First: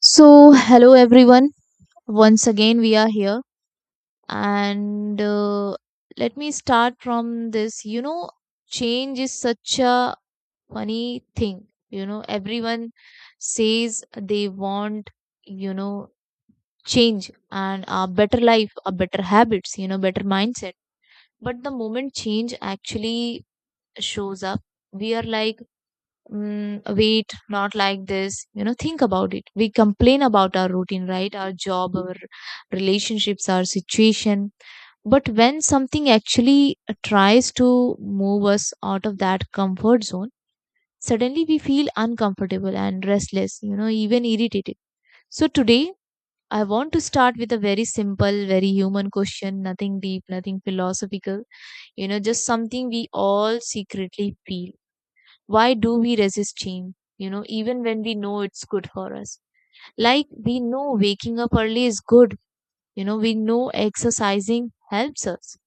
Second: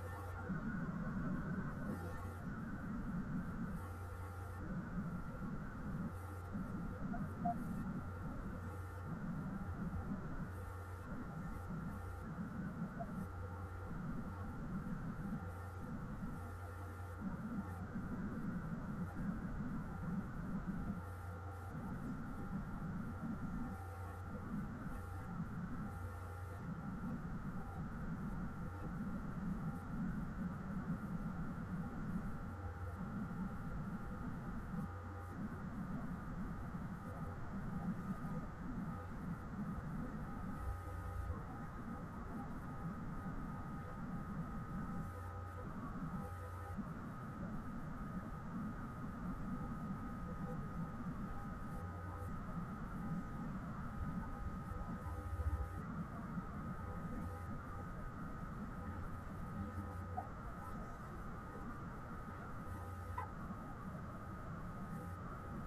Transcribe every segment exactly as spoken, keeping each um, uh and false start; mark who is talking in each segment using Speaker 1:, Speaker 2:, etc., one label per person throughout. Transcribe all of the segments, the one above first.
Speaker 1: So, hello everyone. Once again, we are here, and uh, let me start from this. You know, change is such a funny thing. You know, everyone says they want, you know, change and a better life, a better habits, you know, better mindset. But the moment change actually shows up, we are like, mm, wait, not like this. You know, think about it. We complain about our routine, right? Our job, our relationships, our situation, but when something actually tries to move us out of that comfort zone, suddenly we feel uncomfortable and restless, you know, even irritated. So today I want to start with a very simple, very human question, nothing deep, nothing philosophical, you know, just something we all secretly feel. Why do we resist shame, you know, even when we know it's good for us? Like, we know waking up early is good, you know, we know exercising helps us,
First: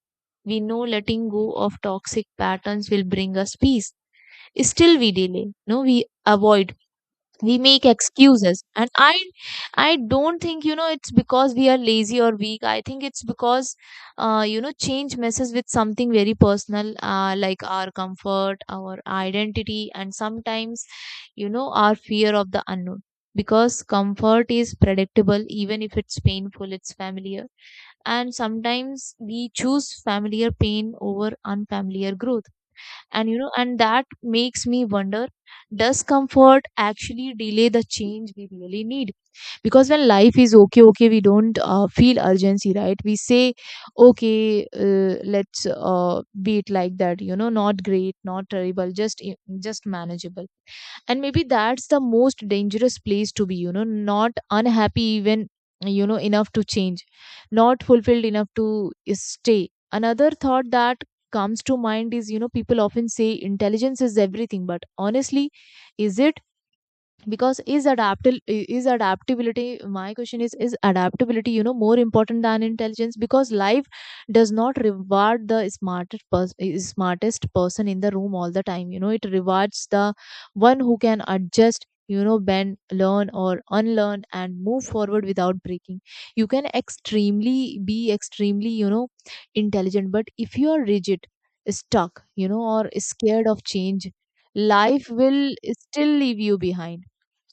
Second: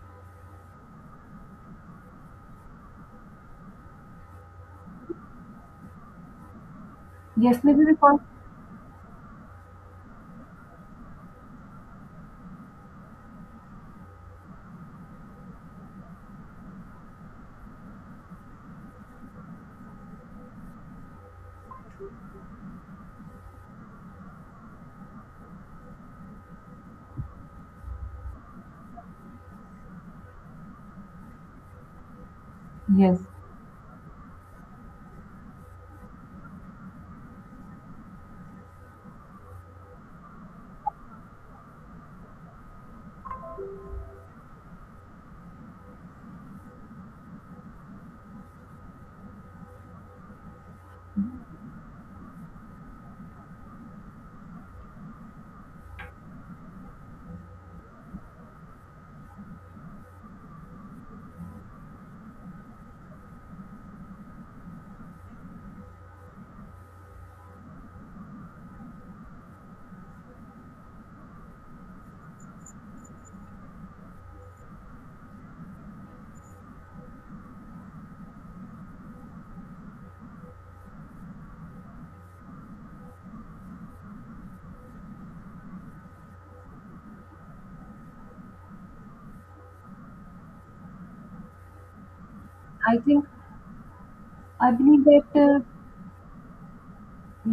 Speaker 1: we know letting go of toxic patterns will bring us peace. Still we delay, no, we avoid, we
Speaker 2: Yes, maybe
Speaker 1: make
Speaker 2: because,
Speaker 1: excuses. And i i don't think, you know, it's because we are lazy or weak. I think it's because uh, you know, change messes with something very personal, uh, like our comfort, our identity, and sometimes, you know, our fear of the unknown. Because comfort is predictable. Even if it's painful, it's familiar. And sometimes we choose familiar pain over unfamiliar growth.
Speaker 2: yes,
Speaker 1: And you know and that makes me wonder, does comfort actually delay the change we really need? Because when life is okay okay, we don't uh, feel urgency, right? We say, okay, uh, let's uh, be it like that, you know, not great, not terrible, just i- just manageable. And maybe that's the most dangerous place to be, you know, not unhappy even, you know, enough to change, not fulfilled enough to uh, stay. Another thought that comes to mind is, you know, people often say intelligence is everything, but honestly, is it? Because is adaptil is adaptability, my question is is adaptability, you know, more important than intelligence? Because life does not reward the smartest pers- smartest person in the room all the time. You know, it rewards the one who can adjust, you know, bend, learn or unlearn, and move forward without breaking. You can extremely be extremely, you know, intelligent, but if you are rigid, stuck, you know, or
Speaker 2: I think
Speaker 1: scared of change,
Speaker 2: I believe
Speaker 1: life
Speaker 2: that
Speaker 1: will
Speaker 2: uh,
Speaker 1: still leave you behind.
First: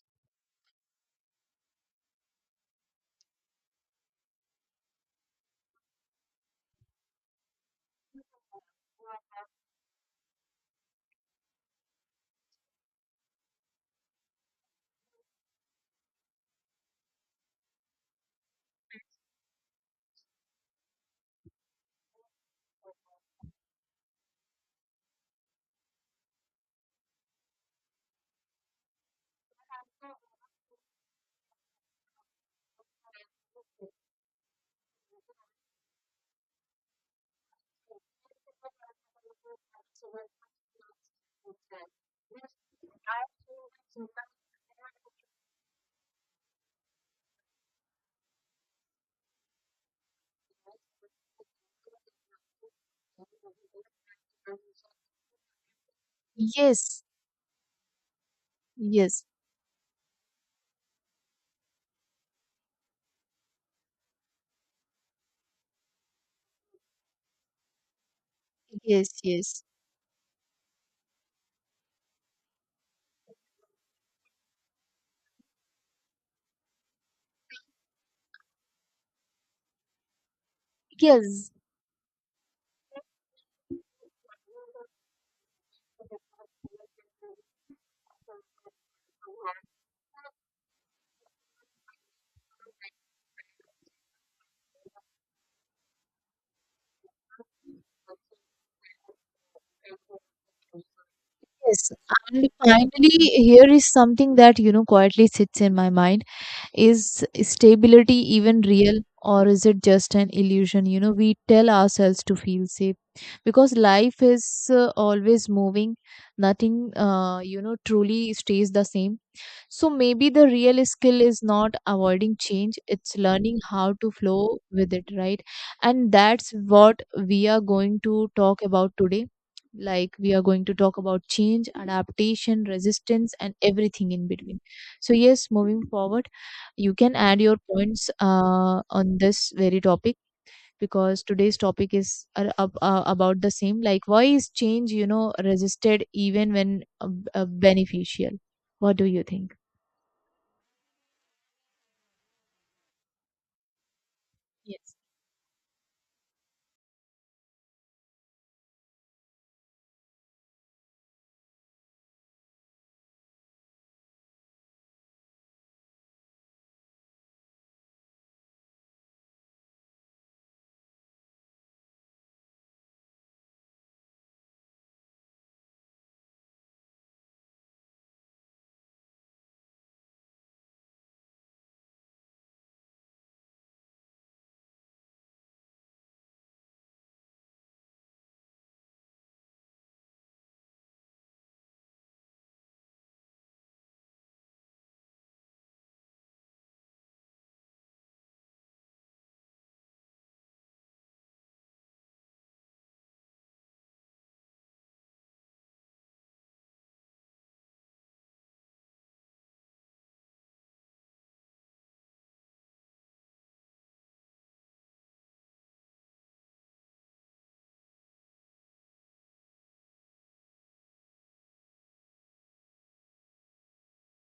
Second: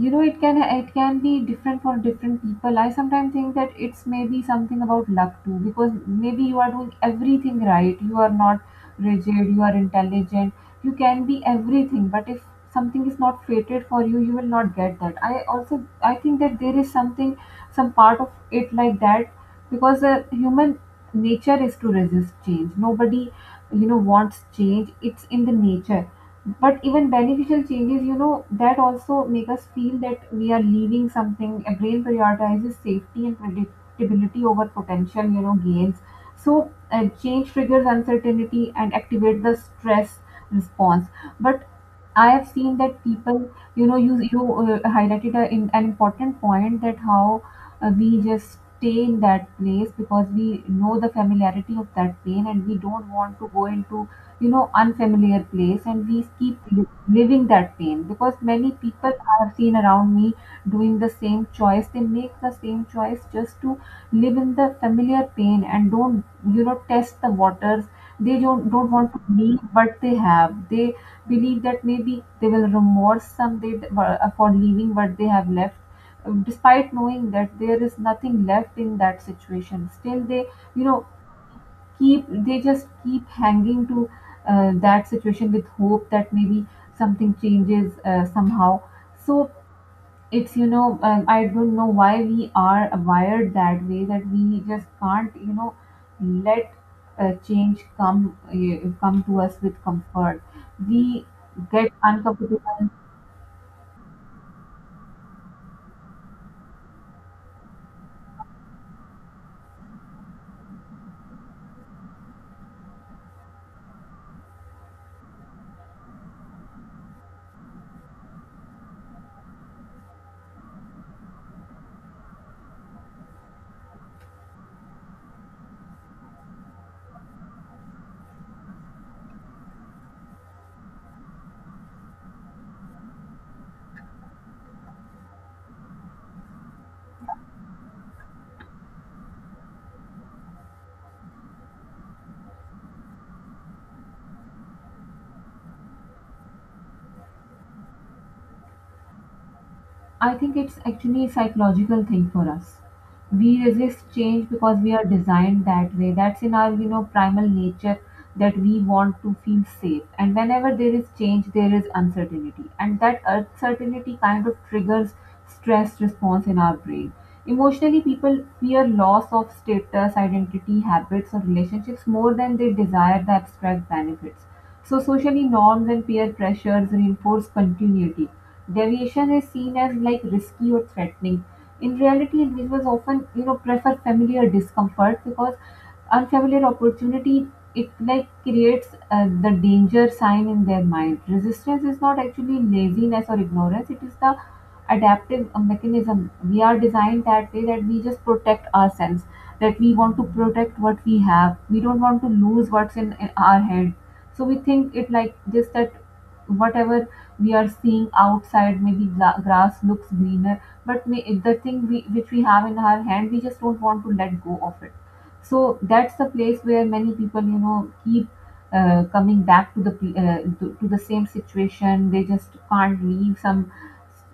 Speaker 2: you know it can it can be different for different people. I sometimes think that it's maybe something about luck too, because maybe you are doing everything right, you are not rigid, you are intelligent, you can be everything, but if something is not fated for you, you will not get that. I also i think that there is something, some part of it like that, because uh, human nature is to resist change. Nobody, you know, wants change. It's in the nature. But even beneficial changes, you know, that also make us feel that we are leaving something. A brain prioritizes safety and predictability over potential, you know, gains. So uh, change triggers uncertainty and activate the stress response. But I have seen that people, you know, you you uh, highlighted a, in, an important point, that how uh, we just stay in that place because we know the familiarity of that pain, and we don't want to go into, you know, unfamiliar place, and we keep
Speaker 1: Yes,
Speaker 2: li- living that pain, because many people
Speaker 1: yes,
Speaker 2: I have seen around me doing the same choice. They make the same choice just to live in the familiar pain and don't, you know, test the waters. They don't don't
Speaker 1: yes,
Speaker 2: want to leave,
Speaker 1: yes,
Speaker 2: but they have they believe that maybe they will remorse someday th- for uh, for leaving what they have left, uh, despite knowing that there is nothing left in that situation. Still they, you know,
Speaker 1: yes,
Speaker 2: keep, they just keep hanging to uh, that situation with hope that maybe something changes uh, somehow. So it's, you know, um, I don't know why we are wired that way, that we just can't, you know, let uh, change come uh, come to us with comfort. We get
Speaker 1: yes. And
Speaker 2: uncomfortable.
Speaker 1: finally, here is something that, you know, quietly sits in my mind. Is stability even real, or is it just an illusion? You know, we tell ourselves to feel safe because life is uh, always moving. Nothing, uh, you know, truly stays the same. So maybe the real skill is not avoiding change, it's learning how to flow with it, right? And that's what we are going to talk about today. Like, we are going to talk about change, adaptation, resistance, and everything in between. So, yes, moving forward, you can add your points uh, on this very topic, because today's topic is uh, ab- uh, about the same. Like, why is change, you know, resisted even when uh, b- uh, beneficial? What do you think?
Speaker 2: I think it's actually a psychological thing for us. We resist change because we
Speaker 1: Yes.
Speaker 2: are designed that way. That's in our, you know, primal nature, that we want to feel safe, and whenever there is change there is uncertainty, and that uncertainty kind of triggers stress response in our brain. Emotionally, people fear loss of status, identity, habits, or relationships more than they desire the abstract benefits. So, socially, norms and peer pressures reinforce continuity. Deviation is seen as like risky or threatening. In reality, individuals often, you know, prefer familiar discomfort because unfamiliar opportunity, it like creates uh, the danger sign in their mind. Resistance is not actually laziness or ignorance, it is the adaptive uh, mechanism. We are designed that way, that we just protect ourselves, that we want to protect what we have. We don't want to lose what's in, in our head. So we think it like this, that whatever we are seeing outside, maybe gla- grass looks greener, but may, if the thing we, which we have in our hand, we just don't want to let go of it. So that's the place where many people, you know, keep uh, coming back to the pe- uh, to, to the same situation. They just can't leave some,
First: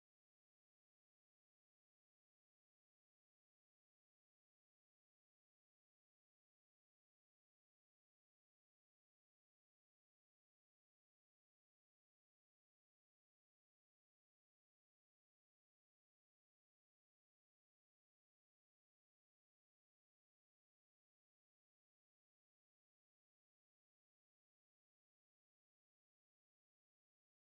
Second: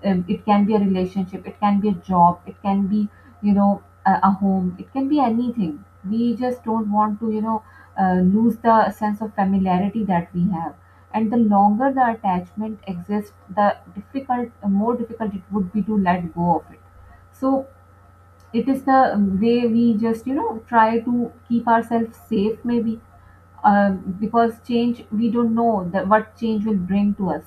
Speaker 2: um, it can be a relationship, it can be a job, it can be, you know, a, a home, it can be anything. We just don't want to, you know, uh, lose the sense of familiarity that we have. And the longer the attachment exists, the difficult more difficult it would be to let go of it. So it is the, um, way we just, you know, try to keep ourselves safe maybe, um, because change, we don't know that what change will bring to us.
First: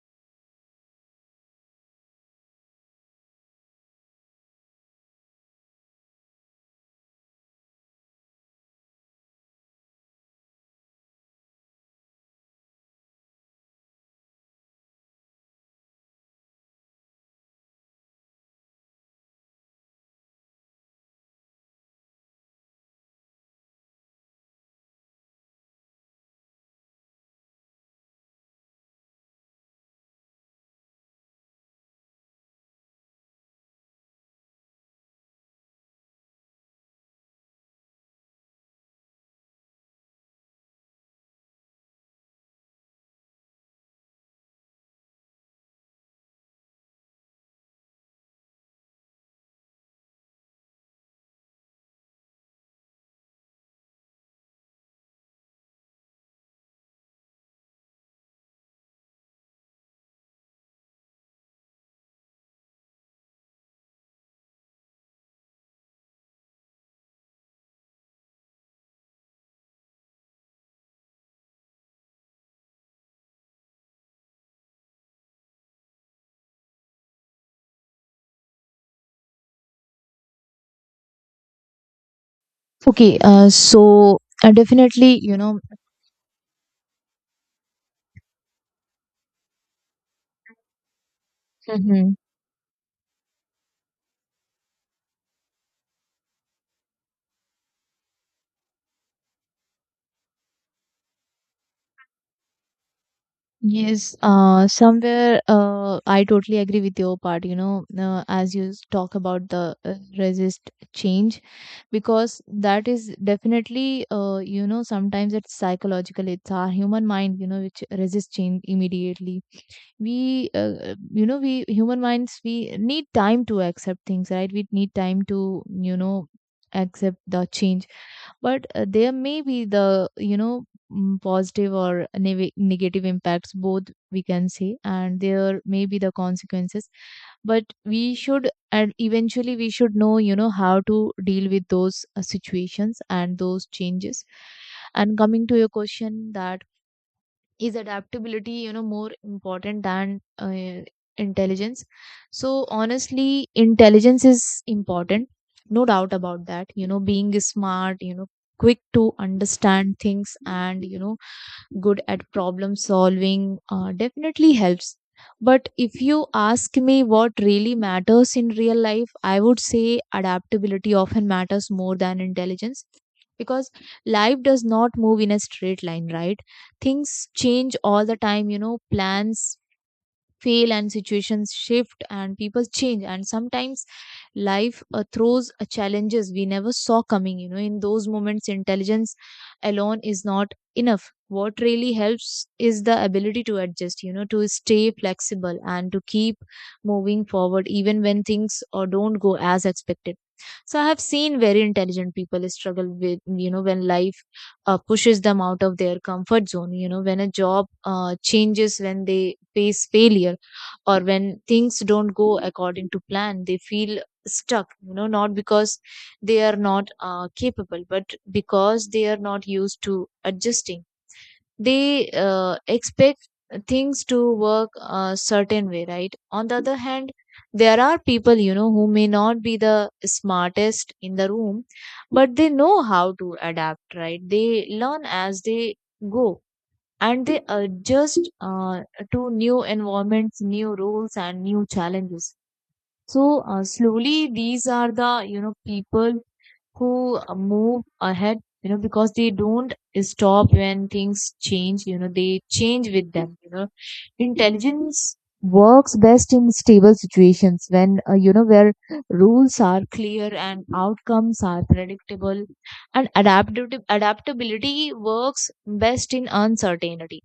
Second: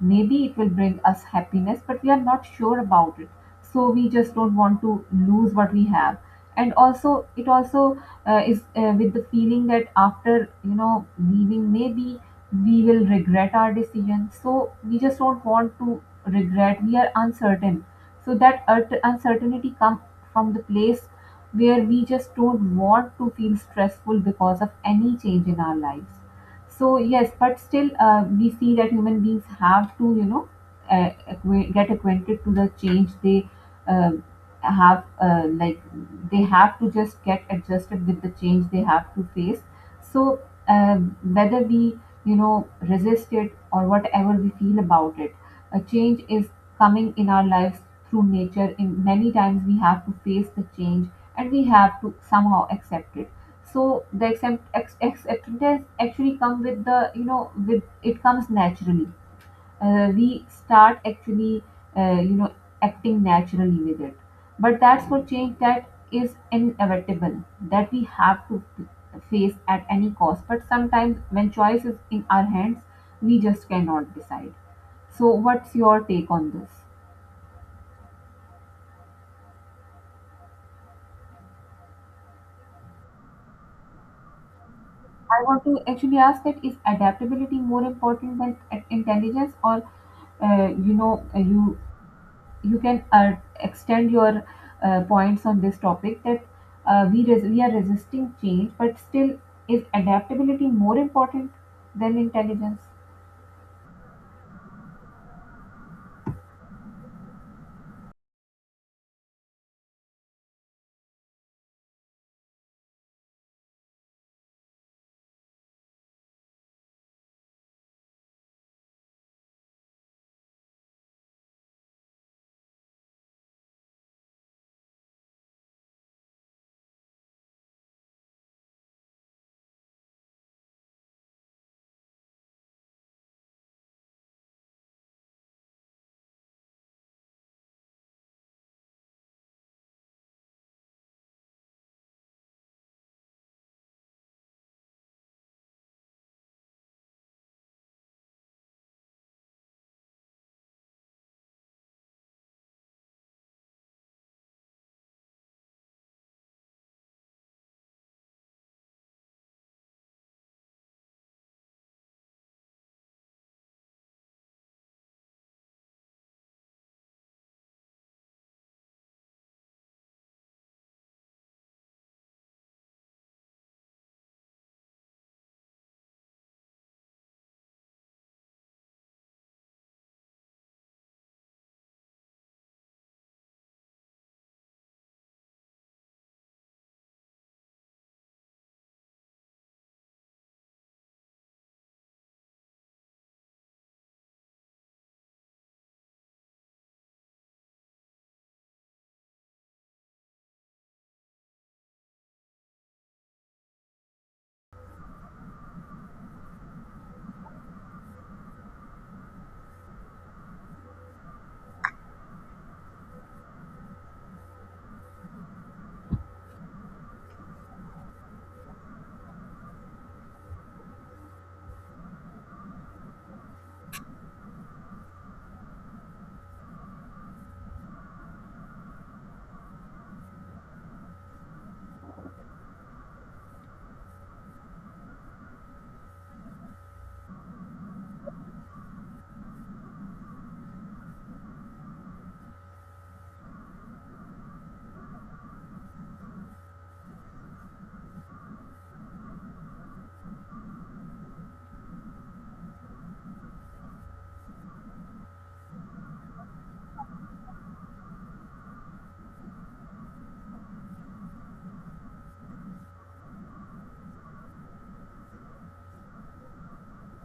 Speaker 2: Maybe it will bring us happiness, but we are not sure about it. So we just don't want to lose what we have. And also it also uh, is uh, with the feeling that after, you know, leaving maybe we will regret our decision. So we just don't want to regret, we are uncertain. So that ur- uncertainty comes from the place where we just don't want to feel stressful because of any change in our lives. So yes, but still uh, we see that human beings have to, you know, uh, acqua- get acquainted to the change. They uh, have uh, like they have to just get adjusted with the change they have to face. So, um, whether we, you know, resist it or whatever we feel about it, a change is coming in our lives through nature. In many times we have to face the change, and we have to somehow accept it. So the accept, ex, acceptance actually come with the, you know, with it comes naturally. Uh, we start actually, uh, you know acting naturally with it. But that's for change that is inevitable, that we have to face at any cost. But sometimes when choice is in our hands, we just cannot decide. So, what's your take on this?
Speaker 1: Okay, uh, so uh, definitely, you
Speaker 2: I
Speaker 1: know,
Speaker 2: want to actually ask that is adaptability more important than i- intelligence, or uh, you know, uh, you
Speaker 1: hmm,
Speaker 2: you can uh, extend your uh, points on this topic, that uh, we res- we are resisting change, but still, is adaptability more important than intelligence?
Speaker 1: yes, uh, somewhere uh, I totally agree with your part, you know, uh, as you s- talk about the uh, resist change, because that is definitely, uh, you know, sometimes it's psychological, it's our human mind, you know, which resists change immediately. We, uh, you know, we human minds, we need time to accept things, right? We need time to, you know, accept the change. But uh, there may be the, you know, mm, positive or neg- negative impacts, both we can say, and there may be the consequences, but we should, and eventually we should know, you know, how to deal with those uh, situations and those changes. And coming to your question, that is adaptability, you know, more important than uh, intelligence? So honestly, intelligence is important, no doubt about that. You know, being smart, you know, quick to understand things, and you know, good at problem solving, uh, definitely helps. But if you ask me what really matters in real life, I would say adaptability often matters more than intelligence, because life does not move in a straight line, right? Things change all the time, you know, plans fail and situations shift and people change, and sometimes life uh, throws uh, challenges we never saw coming. You know, in those moments, intelligence alone is not enough. What really helps is the ability to adjust, you know, to stay flexible and to keep moving forward even when things or don't go as expected. So I have seen very intelligent people struggle with, you know, when life uh, pushes them out of their comfort zone, you know, when a job uh, changes, when they face failure or when things don't go according to plan, they feel stuck, you know, not because they are not uh, capable, but because they are not used to adjusting. They uh, expect things to work a certain way, right? On the other hand, there are people, you know, who may not be the smartest in the room, but they know how to adapt, right? They learn as they go, and they adjust uh, to new environments, new rules, and new challenges. So uh, slowly, these are the, you know, people who uh, move ahead, you know, because they don't stop when things change, you know, they change with them, you know. Intelligence works best in stable situations when, uh, you know, where rules are clear and outcomes are predictable, and adaptability, adaptability works best in uncertainty.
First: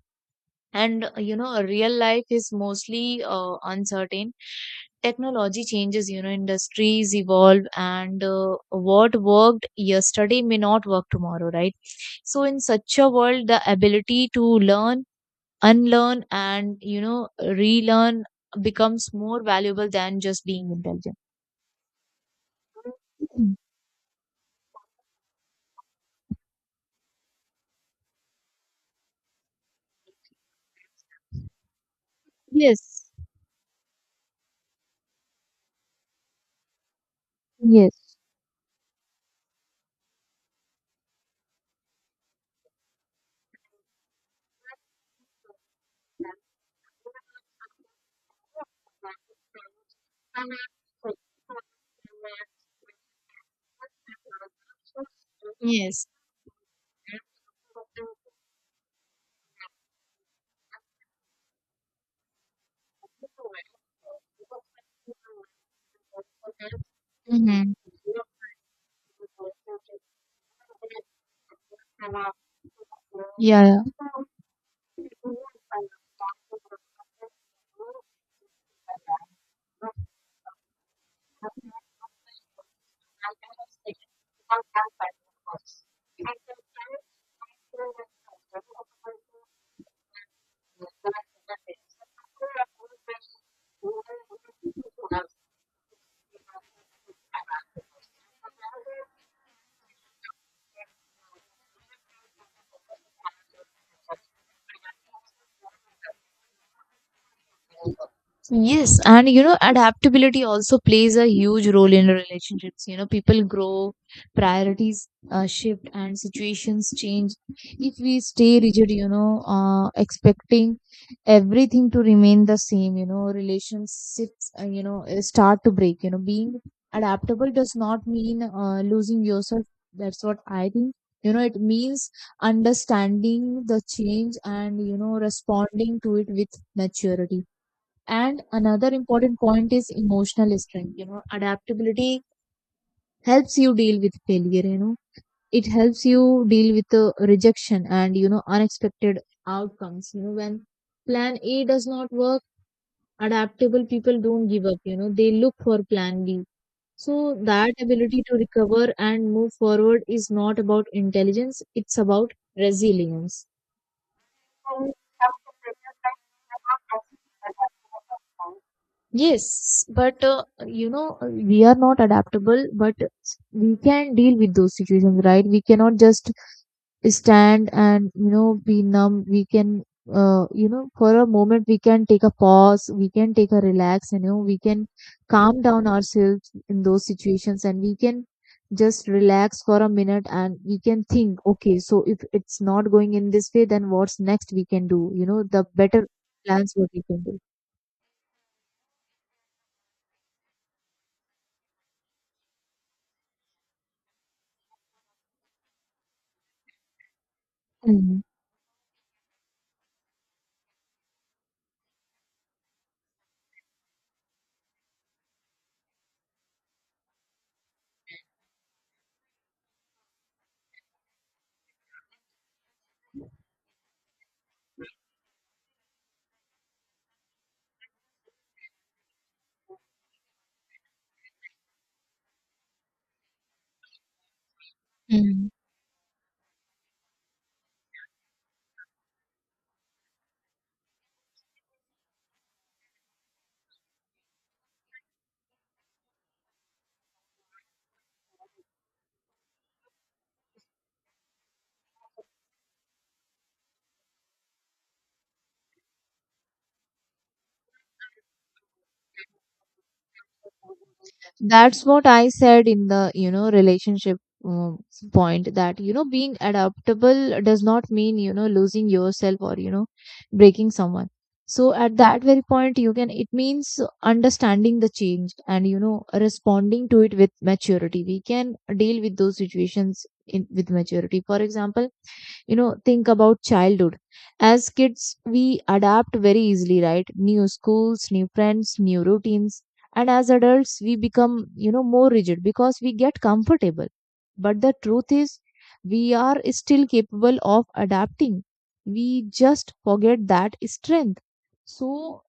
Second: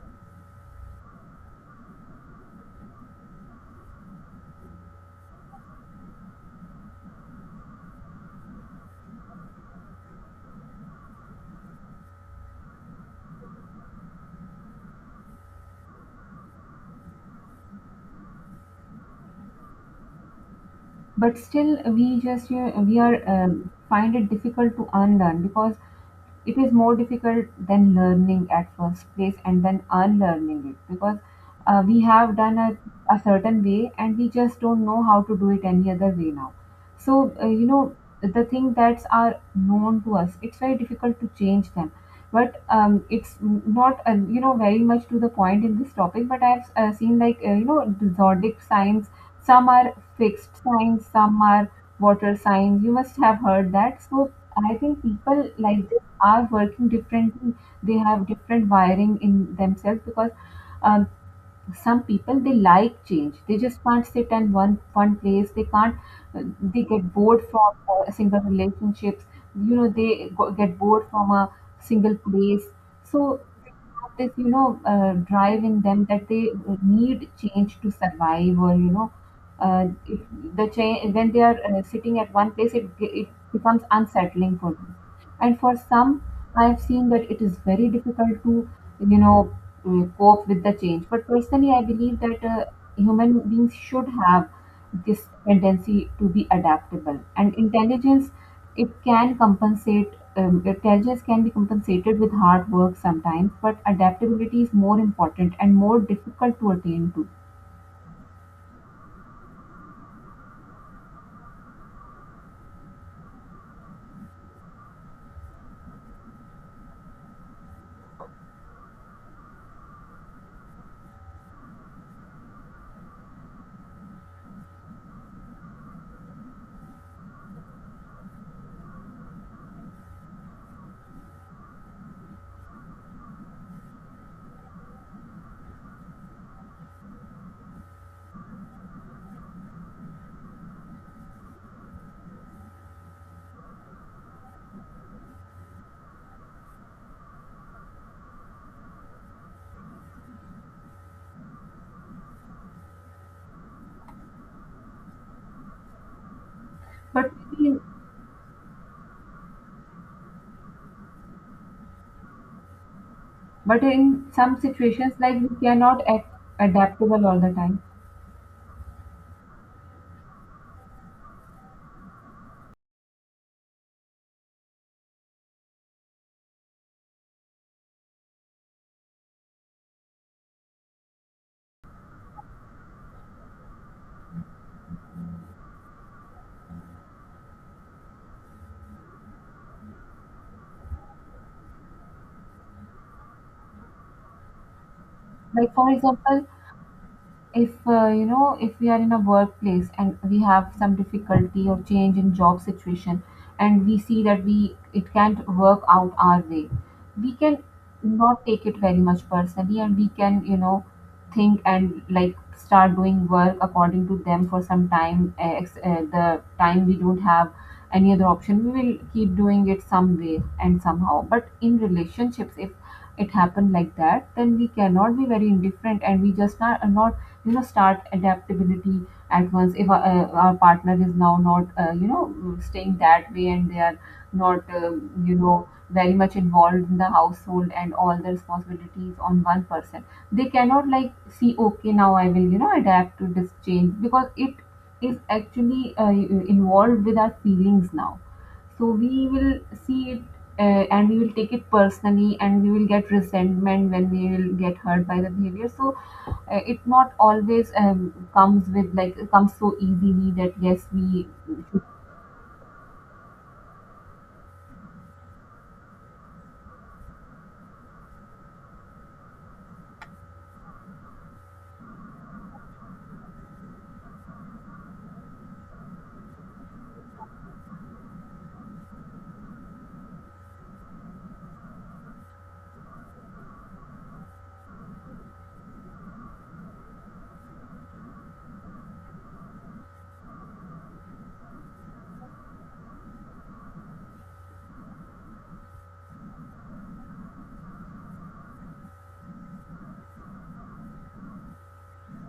Speaker 1: And, uh, you know, real life is mostly uh, uncertain. Technology changes, you know, industries evolve, and uh, what worked yesterday may not work tomorrow, right? So in such a world, the ability to learn, unlearn, and you know, relearn becomes more valuable than just being intelligent.
Speaker 2: But still we just, you know, we are,
Speaker 1: Mhm.
Speaker 2: um, find it difficult to unlearn, because it is more difficult than learning at first place, and then unlearning it, because uh, we have done a,
Speaker 1: Yes,
Speaker 2: a certain way, and we just don't know how to do it any other way now. So uh, you know,
Speaker 1: yes,
Speaker 2: the thing that's are known to us, it's very difficult to change them. But um, it's not, uh, you know, very much to the point in this topic, but I've uh, seen like, uh, you know, the zodiac signs, some are fixed signs, some are water signs. You must have heard that. So I think people like this
Speaker 1: yes.
Speaker 2: are working differently. They have different wiring in themselves, because, um, some people they like change. They just can't sit in one one place. They can't. uh, They get bored
Speaker 1: Hmm.
Speaker 2: from uh, single relationships. You know they go, get bored from a single place. So they
Speaker 1: Yeah,
Speaker 2: have this, you know, uh, drive in them, that they need change to survive, or you know, uh, if the change, when they are uh, sitting at one place, it ge- it becomes unsettling for them. And for some, I have seen that it is very difficult to, you know, uh, cope with the change. But personally, I believe that uh, human beings should have this tendency to be adaptable, and intelligence, it can compensate, um, intelligence can be compensated with hard work sometimes, but adaptability is more important and more difficult to attain to.
Speaker 1: yeah. Yes, and you know, adaptability also plays a huge role in relationships. You know, people grow, priorities uh, shift, and situations change. If we stay rigid, you know, uh, expecting everything to remain the same, you know, relationships, uh, you know, uh, start to break. You know, being adaptable does not mean uh, losing yourself. That's what I think. You know, it means understanding the change and, you know, responding to it with maturity. And another important point is emotional strength. You know, adaptability helps you deal with failure, you know, it helps you deal with the rejection and, you know, unexpected outcomes. You know, when plan A does not work, adaptable people don't give up, you know, they look for plan B.
Speaker 2: But
Speaker 1: So that
Speaker 2: in,
Speaker 1: ability to recover and move forward is not about intelligence, it's about resilience.
Speaker 2: but in some situations, like, we cannot act adaptable all the time.
Speaker 1: Yes, but uh, you know, we are not adaptable, but we can deal with those situations, right? We cannot just stand and, you know, be numb. We can, uh, you know, for a moment, we can take a pause, we can take a relax, you know, we can calm down ourselves in those situations, and we can just relax for a minute, and we can think, okay, so if it's not going in this way, then what's next we can do, you know, the
Speaker 2: Like for
Speaker 1: better
Speaker 2: example,
Speaker 1: plans what we can do.
Speaker 2: if, uh, you know, if we are in a workplace and we have some difficulty or change in job situation, and we see that we it can't work out our way, we can not take it very much personally, and we can, you know, think and like start doing work according to them for some time, uh, ex- uh, the time we don't have any other option, we will keep doing it some way and somehow. But in relationships, if it happened like that, then we cannot be very indifferent, and we just not, not, you know, start adaptability at once. If our, uh, our partner is now not, uh, you know, staying that way, and they are not, uh, you
Speaker 1: Mhm.
Speaker 2: know, very much involved in the household, and all the responsibilities on one person, they cannot like see, okay, now I will, you know, adapt to this change, because it is actually uh, involved with our feelings now. So we will see it, uh, and we will take it personally, and we will get resentment, when we will get hurt by the behavior. So uh, it not always, um, comes with like, comes so easily that yes we.
Speaker 1: That's what I said in the, you know, relationship um, point, that you know, being adaptable does not mean, you know, losing yourself or you know, breaking someone. So at that very point, you can, it means understanding the change and you know, responding to it with maturity. We can deal with those situations in with maturity. For example, you know, think about childhood. As kids, we adapt very easily, right? New schools, new friends, new routines. And as adults, we become, you know, more rigid because we get comfortable. But the truth is, we are still capable of adapting, we just forget that strength. So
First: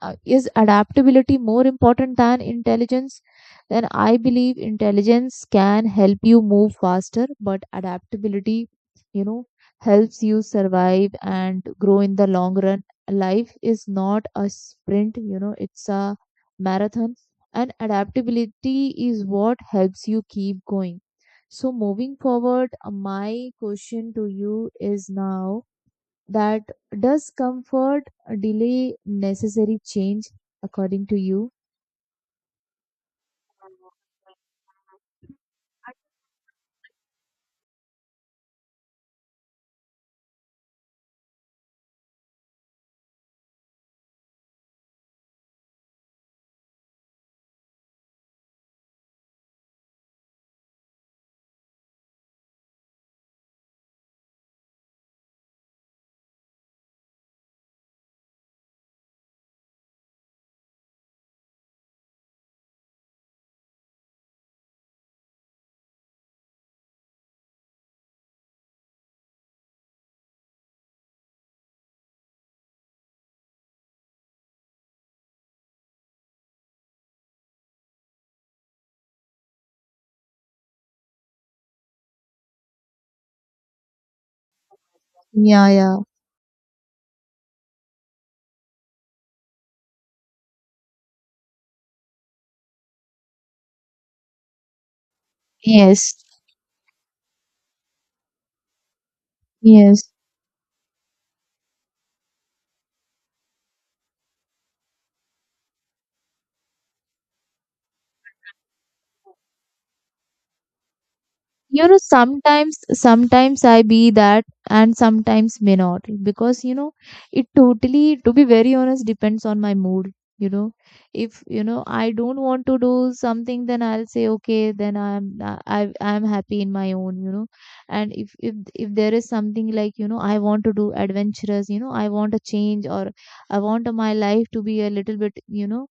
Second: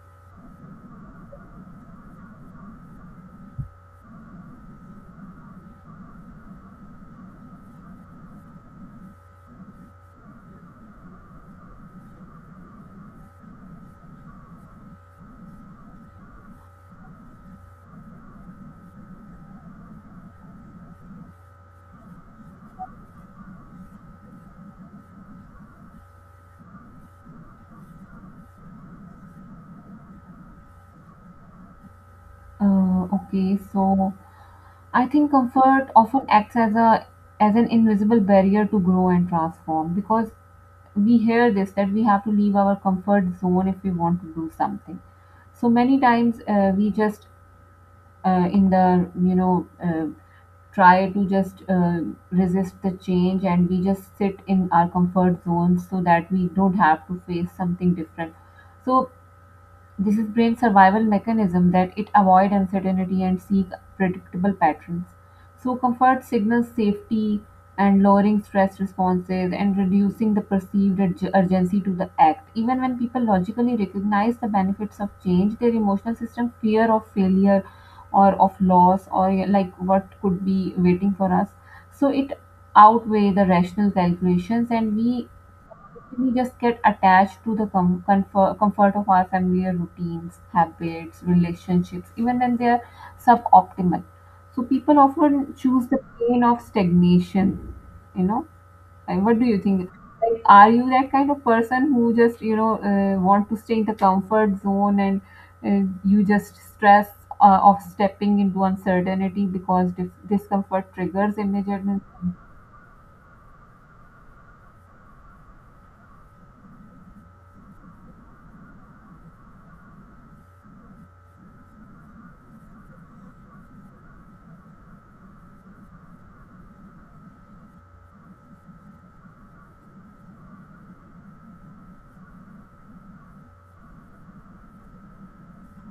Speaker 1: uh, is adaptability more important than intelligence? Then I believe intelligence can help you move faster, but adaptability, you know, helps you survive and grow in the long run. Life is not a sprint, you know, it's a marathon, and adaptability is what helps you keep going. So, moving forward, uh, my question to you is now that, does comfort delay necessary change according to you?
Speaker 2: uh, Okay, so I think comfort often acts as a, as an invisible barrier to grow and transform, because we hear this, that we have to leave our comfort zone if we want to do something. So many times, uh, we just uh, in the, you know, uh, try to just uh, resist the change, and we just sit in our comfort zones, so that we don't have to face something different. So this is brain survival mechanism, that it avoid uncertainty and seek predictable patterns. So comfort signals safety and lowering stress responses and reducing the perceived urg- urgency to the act. Even when people logically recognize the benefits of change, their emotional system, fear of failure or of loss, or like what could be waiting for us. So it outweigh the rational calculations, and we
Speaker 1: Yeah, yeah.
Speaker 2: we just get attached to the com- comfort, comfort of our familiar routines, habits, relationships, even when they are suboptimal. So people often choose the
Speaker 1: Yes,
Speaker 2: pain of stagnation. You know, and what do you think?
Speaker 1: yes.
Speaker 2: Like, are you that kind of person who just you know uh, want to stay in the comfort zone and uh, you just stress uh, of stepping into uncertainty because dis- discomfort triggers immediate.
Speaker 1: You know, sometimes sometimes i be that and sometimes may not, because you know, it totally, to be very honest, depends on my mood. You know, if you know I don't want to do something, then I'll say okay, then i'm i I- i'm happy in my own, you know. And if if if there is something like you know I want to do adventurous, you know I want a change, or I want uh, my life to be a little bit, you know,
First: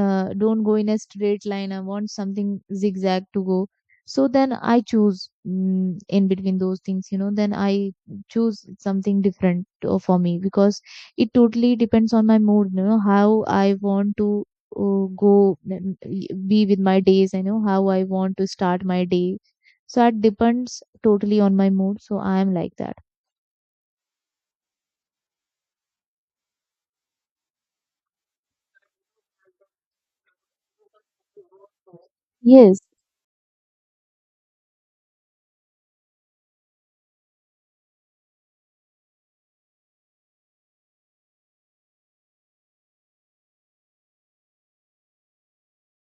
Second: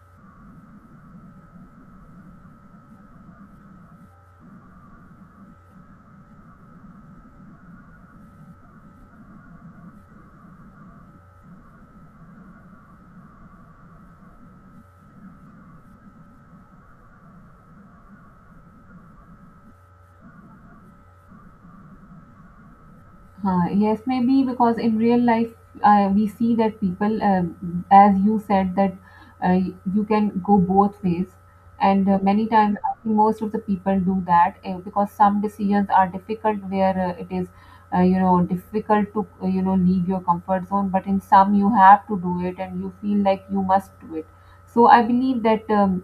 Speaker 1: uh, don't go in a straight line, I want something zigzag to go. So then I choose, mm, in between those things, you know, then I choose something different uh, for me, because it totally depends on my mood, you know, how I want to uh, go, mm, be with my days, you know, how I want to start my day. So it depends totally on my mood, so I am like that.
Speaker 2: Uh, yes, maybe because in real life, uh, we see that people, um as you said, that uh, you can go both ways. And uh, many times,
Speaker 1: Yes.
Speaker 2: I think most of the people do that uh, because some decisions are difficult where uh, it is, uh, you know, difficult to, uh, you know, leave your comfort zone. But in some, you have to do it and you feel like you must do it. So I believe that um,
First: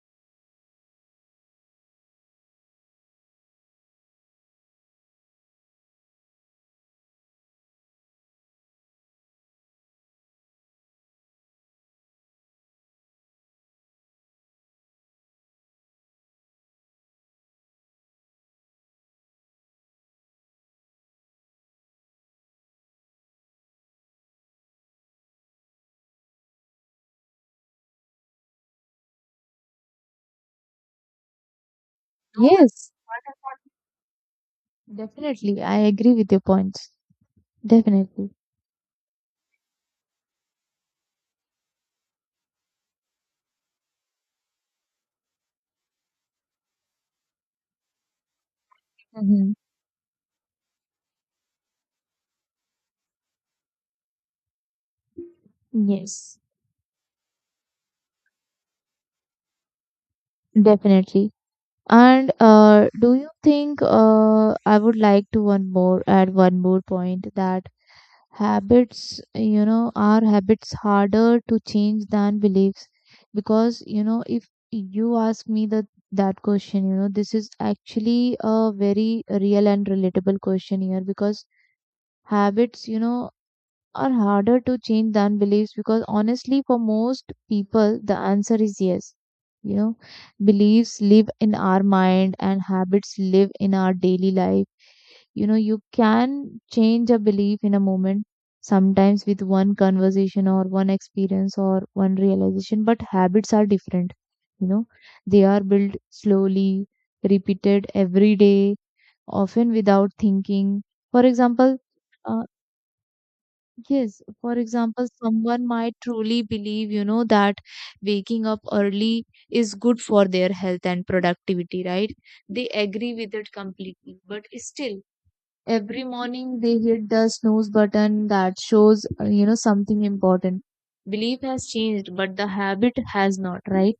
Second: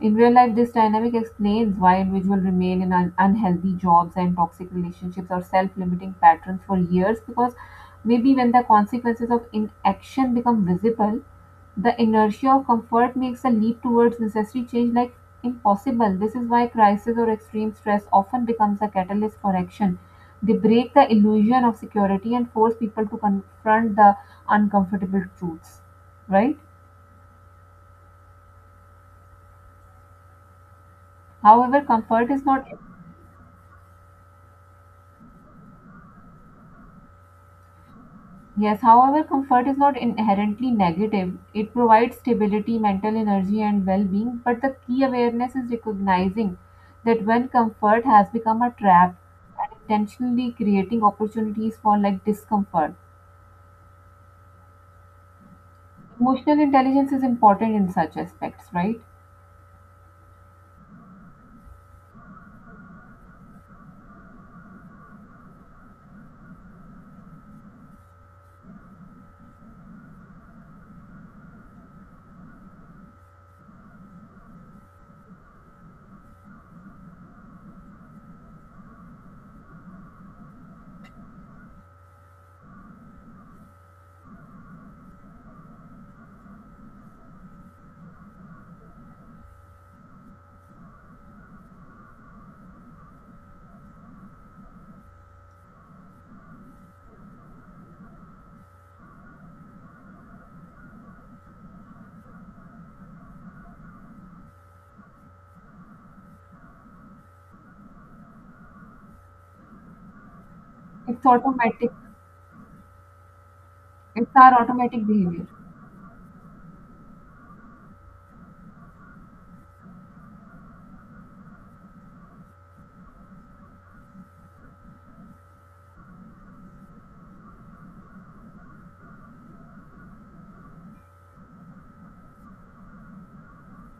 Speaker 2: in real life, this dynamic explains why individuals remain in un- unhealthy jobs and toxic relationships or self limiting patterns for years, because maybe when the consequences of inaction become visible, the inertia of comfort makes a leap towards necessary change like impossible. This is why crisis or extreme stress often becomes a catalyst for action. They break the illusion of security and force people to confront the uncomfortable truths, right? However, comfort is
Speaker 1: No,
Speaker 2: not.
Speaker 1: yes, definitely I agree with your points. Definitely.
Speaker 2: Yes, however, comfort is not inherently negative. It provides stability, mental energy, and well being. But the key awareness is recognizing that when comfort has become a trap,
Speaker 1: Hmm.
Speaker 2: and intentionally creating opportunities for like discomfort.
Speaker 1: Yes,
Speaker 2: Emotional intelligence is important in such aspects, right?
Speaker 1: definitely. And uh, do you think uh, I would like to one more add one more point that habits, you know, are habits harder to change than beliefs? Because you know, if you ask me that that question, you know, this is actually a very real and relatable question here. Because habits, you know, are harder to change than beliefs, because honestly for most people the answer is yes. You know, beliefs live in our mind and habits live in our daily life. You know, you can change a belief in a moment, sometimes with one conversation or one experience or one realization, but habits are different. You know, they are built slowly, repeated every day, often without thinking.
Speaker 2: It's
Speaker 1: For example
Speaker 2: automatic,
Speaker 1: uh, Yes,
Speaker 2: it's our
Speaker 1: for
Speaker 2: automatic
Speaker 1: example,
Speaker 2: behavior.
Speaker 1: someone might truly believe, you know, that waking up early is good for their health and productivity, right? They agree with it completely, but still, every morning they hit the snooze button. That shows, uh, you know, something important. Belief has changed, but the habit has not, right?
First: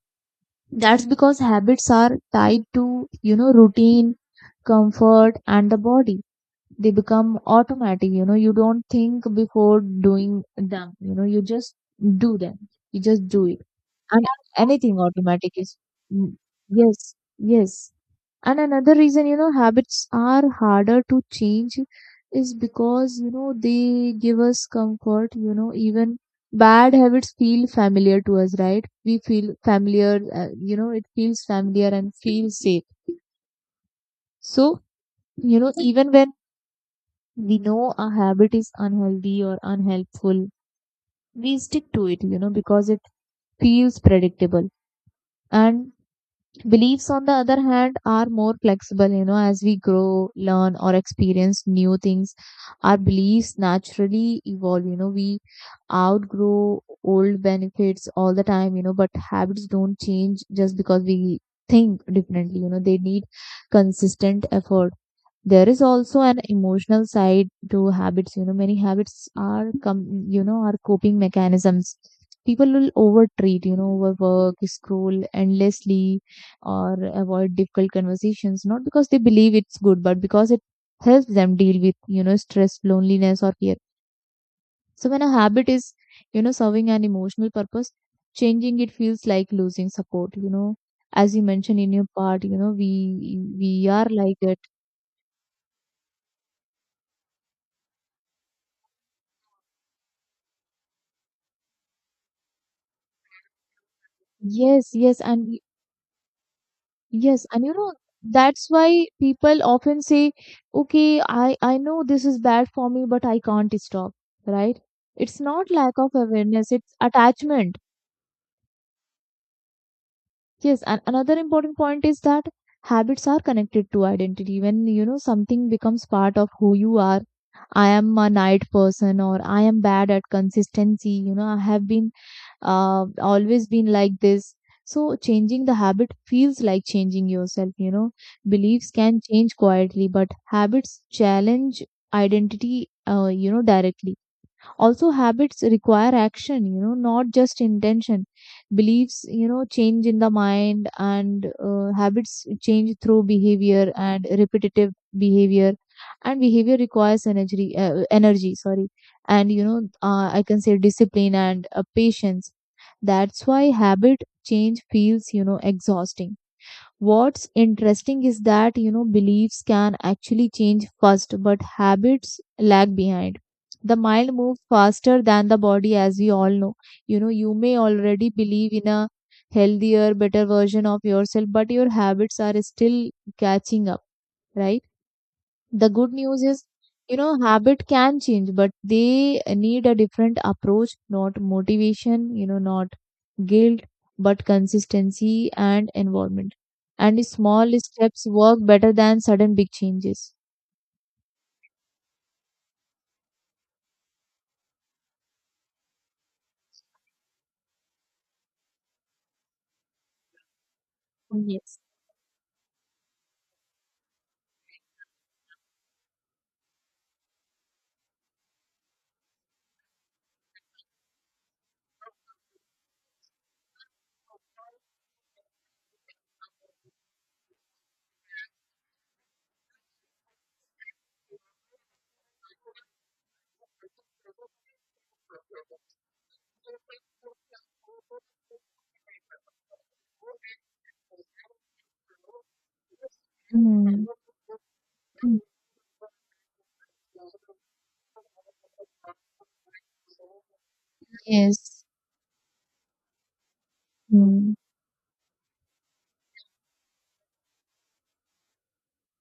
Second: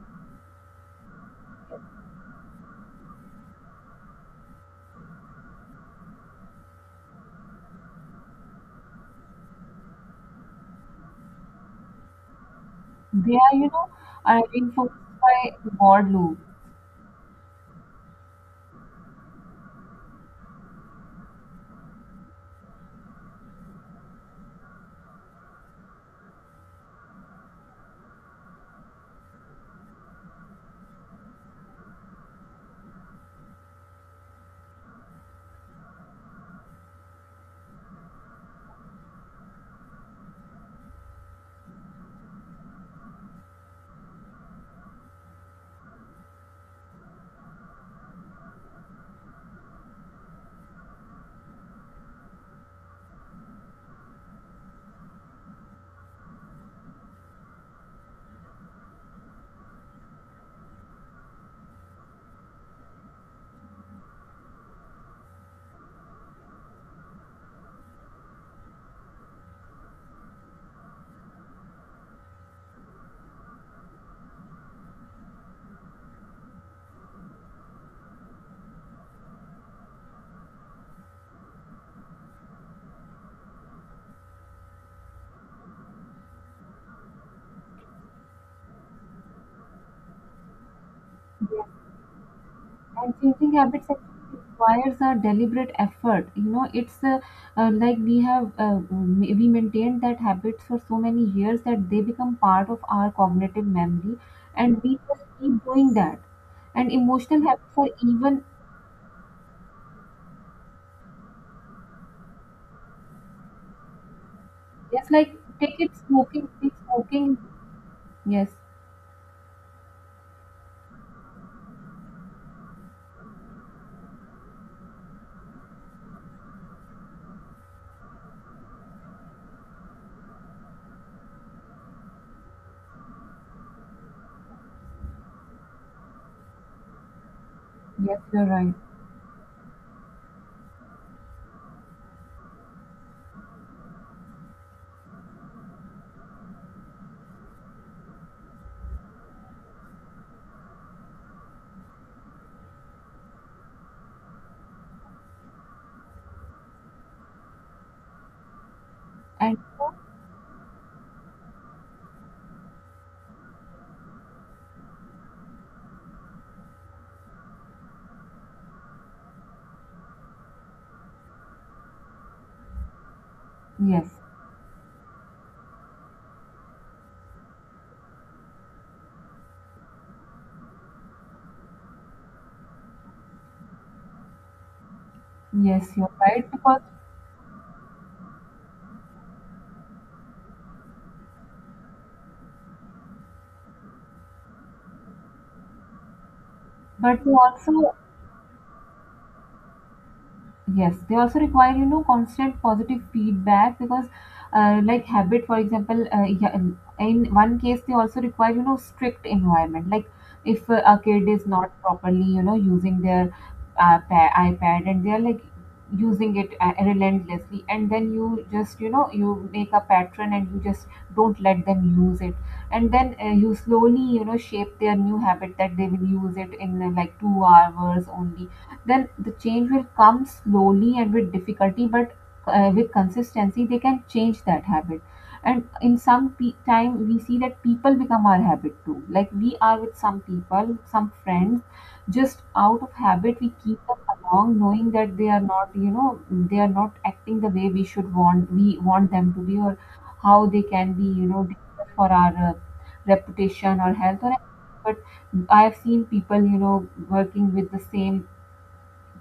Speaker 1: That's because habits are tied to, you know, routine, comfort, and the body. They become automatic. You know, you don't think before doing them, you know, you just do them, you just
Speaker 2: They
Speaker 1: do
Speaker 2: are,
Speaker 1: it.
Speaker 2: you know,
Speaker 1: And
Speaker 2: are reinforced
Speaker 1: anything automatic
Speaker 2: by
Speaker 1: is.
Speaker 2: reward
Speaker 1: Mm,
Speaker 2: loop.
Speaker 1: yes, yes. And another reason, you know, habits are harder to change is because you know, they give us comfort. You know, even bad habits feel familiar to us, right? We feel familiar, uh, you know, it feels familiar and feels safe. So you know, even when we know a habit is unhealthy or unhelpful, we stick to it, you know, because it feels predictable. And beliefs, on the other hand, are more flexible. You know, as we grow, learn, or experience new things, our beliefs naturally evolve. You know, we outgrow old benefits all the time, you know, but habits don't change just because we think differently. You know, they need consistent effort. There is also an emotional side to habits. You know, many habits are come, you know, are coping mechanisms. People will overtreat, you know, overwork, scroll endlessly, or avoid difficult conversations, not because they believe it's good, but because it helps them deal with, you know, stress, loneliness, or fear. So when a habit is, you know, serving an emotional purpose, changing it feels like losing support. You know, as you mentioned in your part, you know,
Speaker 2: And changing
Speaker 1: we we
Speaker 2: habits
Speaker 1: are like
Speaker 2: actually
Speaker 1: that.
Speaker 2: requires a deliberate effort you know it's uh, uh, like we have uh, ma- we maintained that habits for so many years that they become part of our cognitive memory, and
Speaker 1: Yes,
Speaker 2: we
Speaker 1: yes.
Speaker 2: just
Speaker 1: And
Speaker 2: keep doing that. And emotional
Speaker 1: yes, and you
Speaker 2: habits are
Speaker 1: know,
Speaker 2: even
Speaker 1: that's why people often say, okay, I, I know this is bad for me, but I can't stop, right?
Speaker 2: just like,
Speaker 1: It's not
Speaker 2: take it
Speaker 1: lack of
Speaker 2: smoking,
Speaker 1: awareness,
Speaker 2: take
Speaker 1: it's
Speaker 2: smoking.
Speaker 1: attachment.
Speaker 2: Yes,
Speaker 1: Yes, and another important point is that habits are connected to identity. When, you know, something becomes part of who you are, I am a night person or I am bad at consistency, you know, I have been uh, always been like this. So changing the habit feels like changing yourself, you know.
Speaker 2: yes, you're right.
Speaker 1: Beliefs can change quietly, but habits challenge identity, uh, you know, directly. Also, habits require action, you know, not just intention. Beliefs, you know, change in the mind, and uh, habits change through behavior and repetitive behavior. And behavior requires energy, uh, energy, sorry. And,
Speaker 2: And
Speaker 1: you know, uh, I can say discipline and uh, patience. That's why habit change feels, you know, exhausting. What's interesting is that, you know, beliefs can actually change first, but habits lag behind. The
Speaker 2: yes,
Speaker 1: mind moves faster than the body, as we all know. You know, you may already believe in a healthier, better version of yourself, but your habits are still catching up, right?
Speaker 2: yes,
Speaker 1: The
Speaker 2: you're
Speaker 1: good news
Speaker 2: right
Speaker 1: is,
Speaker 2: because,
Speaker 1: you know, habit can change, but they need a different approach, not motivation, you know, not guilt, but consistency and environment.
Speaker 2: but
Speaker 1: And
Speaker 2: they
Speaker 1: small
Speaker 2: also.
Speaker 1: steps work better than sudden big changes.
Speaker 2: Yes, they also require you know constant positive feedback because, uh, like habit, for example, uh, yeah, in in one case they also require you know strict environment. Like if uh, a kid is not
Speaker 1: Yes.
Speaker 2: properly you know using their uh, pa- iPad and they are like using it uh, relentlessly, and then you just you know you make a pattern and you just don't let them use it, and then uh, you slowly you know shape their new habit that they will use it in uh, like two hours only. Then the change will come slowly and with difficulty, but uh, with consistency they can change that habit. And in some pe- time we see that people become our habit too, like we are with some people, some friends, just out of habit we keep
Speaker 1: Mhm.
Speaker 2: them along, knowing that they are not, you know they are not acting the way we should want we want them to be, or how they can be you know
Speaker 1: Yes.
Speaker 2: dangerous for our uh, reputation or health or
Speaker 1: Mm.
Speaker 2: anything. But I have seen people, you know working with the same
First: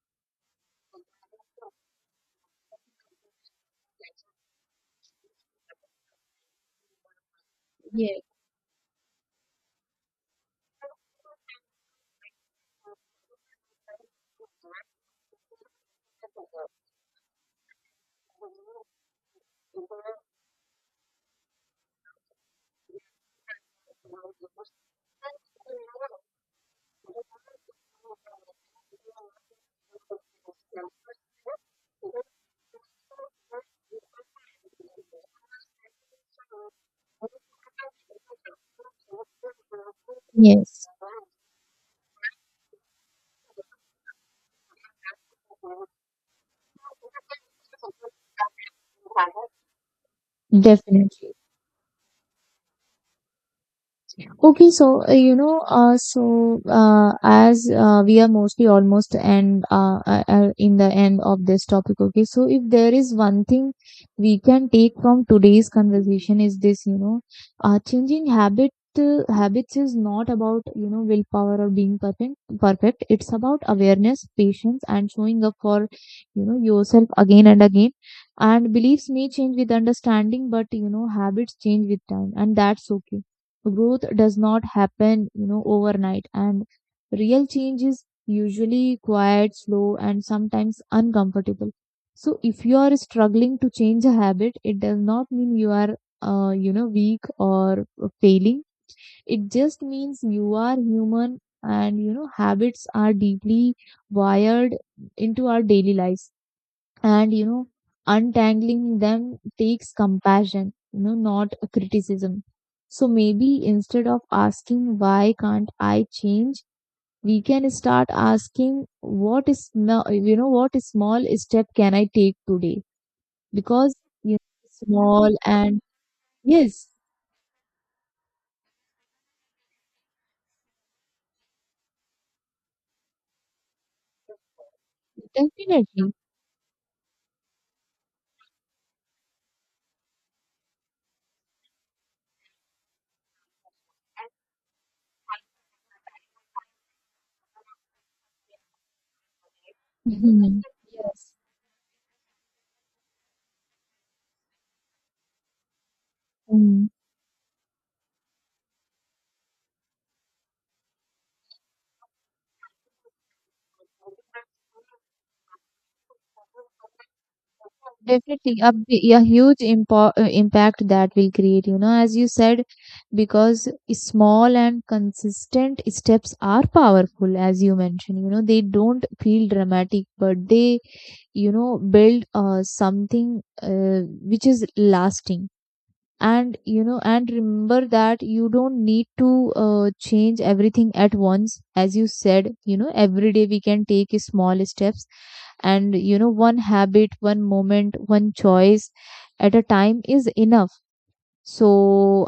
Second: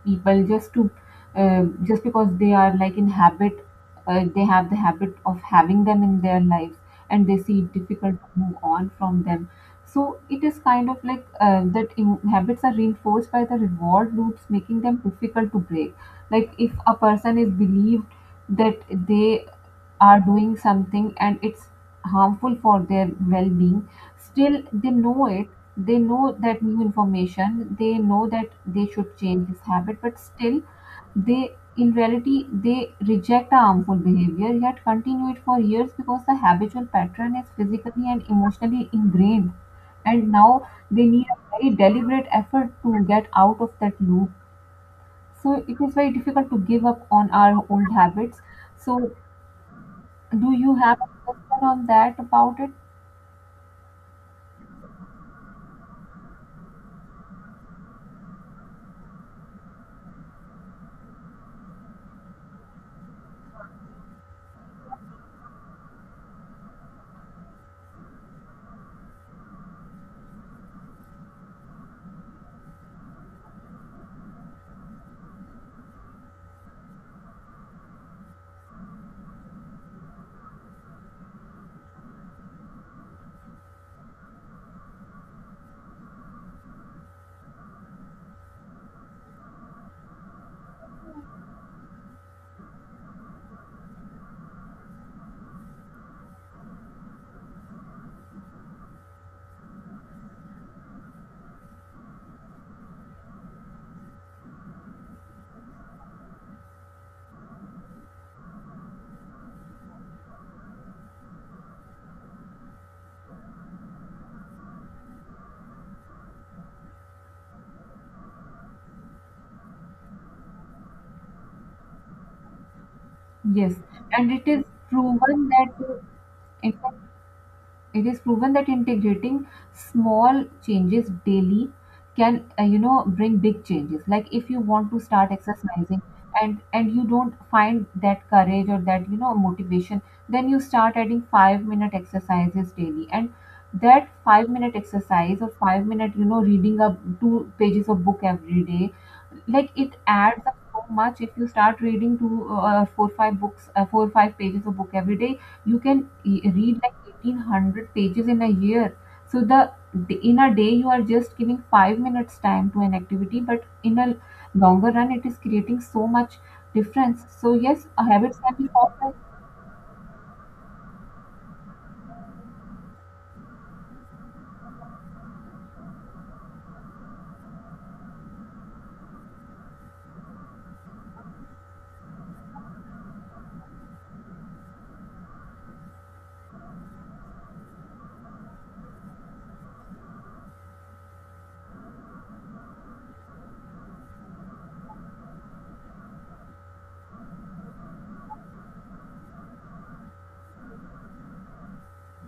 Speaker 2: people, just to, uh, just because they are like in habit, uh, they have the habit of having them in their lives, and they see it difficult
Speaker 1: Yes.
Speaker 2: to move on from them. So it is kind of like uh, that in- habits are reinforced by the reward loops, making them difficult to break. Like if a person is believed that they are doing something and it's harmful for their well-being, still they know it, they know that new information, they know that they should change this habit, but still they, in reality, they reject a harmful behavior yet continue it for years because the habitual pattern is physically and emotionally ingrained, and now
Speaker 1: Yes,
Speaker 2: they need a very deliberate effort to get out of that loop. So it is very difficult to give up on our old habits. So do you have a
Speaker 1: definitely.
Speaker 2: question on that about it?
Speaker 1: Okay, so uh, you know, uh, so uh, as uh, we are mostly almost end uh, uh, uh, in the end of this topic. Okay, so if there is one thing we can take from today's conversation is this, you know, uh, changing habit uh, habits is not about you know willpower or being perfect. Perfect, it's about awareness, patience, and showing up for, you know, yourself again and again. And beliefs may change with understanding, but you know, habits change with time, and that's okay. Growth does not happen, you know, overnight, and real change is usually quiet, slow, and sometimes uncomfortable. So if you are struggling to change a habit, it does not mean you are uh, you know, weak or failing. It just means you are human, and you know, habits are deeply wired into our daily lives, and you know, untangling them takes compassion, you know, not a criticism. So maybe instead of asking why can't I change, we can start asking what is sm- you know, what small step can I take today?
Speaker 2: Yes,
Speaker 1: Because
Speaker 2: and
Speaker 1: you
Speaker 2: it is
Speaker 1: know, small
Speaker 2: proven
Speaker 1: and
Speaker 2: that
Speaker 1: yes,
Speaker 2: it is proven that integrating small changes daily can uh, you know bring big changes. Like if you want to start exercising,
Speaker 1: definitely.
Speaker 2: and and you don't find that courage or that you know motivation, then you start adding five minute exercises daily, and that five minute exercise or five minute you know reading up two pages of book every day, like it adds up
Speaker 1: Mhm.
Speaker 2: so much. If
Speaker 1: Yes.
Speaker 2: you start reading two uh, four five books, uh, four or five pages of book every day, you can e- read
Speaker 1: Mm.
Speaker 2: like eighteen hundred pages in a year. So the in a day you are just giving five minutes time to an activity, but in a longer run it is creating so much difference. So yes, a habits can
Speaker 1: Definitely,
Speaker 2: be
Speaker 1: a, bi-
Speaker 2: formed.
Speaker 1: a huge impo- uh, impact that will create, you know, as you said, because small and consistent steps are powerful, as you mentioned. You know, they don't feel dramatic, but they, you know, build uh, something uh, which is lasting. And you know, and remember that you don't need to uh, change everything at once, as you said, you know, every day we can take small steps. And you know, one habit, one moment, one choice at a time is enough. So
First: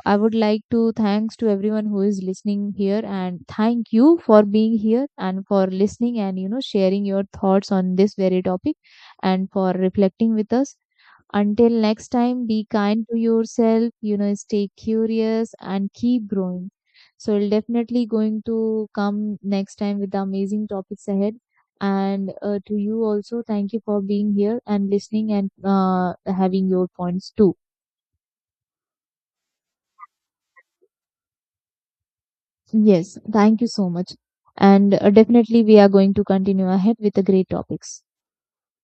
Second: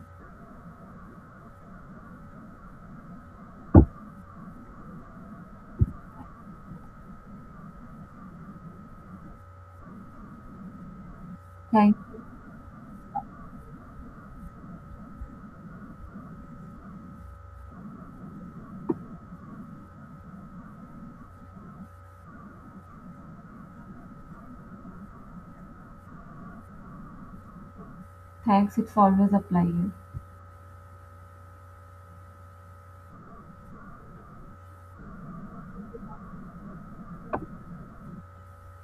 Speaker 1: I would like to thanks to everyone who is listening here, and thank you for being here and for listening, and you know, sharing your thoughts on this very topic, and for reflecting with us. Until
Speaker 2: Thank
Speaker 1: next
Speaker 2: you.
Speaker 1: time, be kind to yourself, you know, stay curious and keep growing. So we'll definitely going to come next time with the amazing topics ahead. And uh, to you also, thank you for being here and listening, and uh, having your points too.
Speaker 2: Thanks, it's always a pleasure.
Speaker 1: Yes, thank you so much. And uh, definitely we are going to continue ahead with the great topics.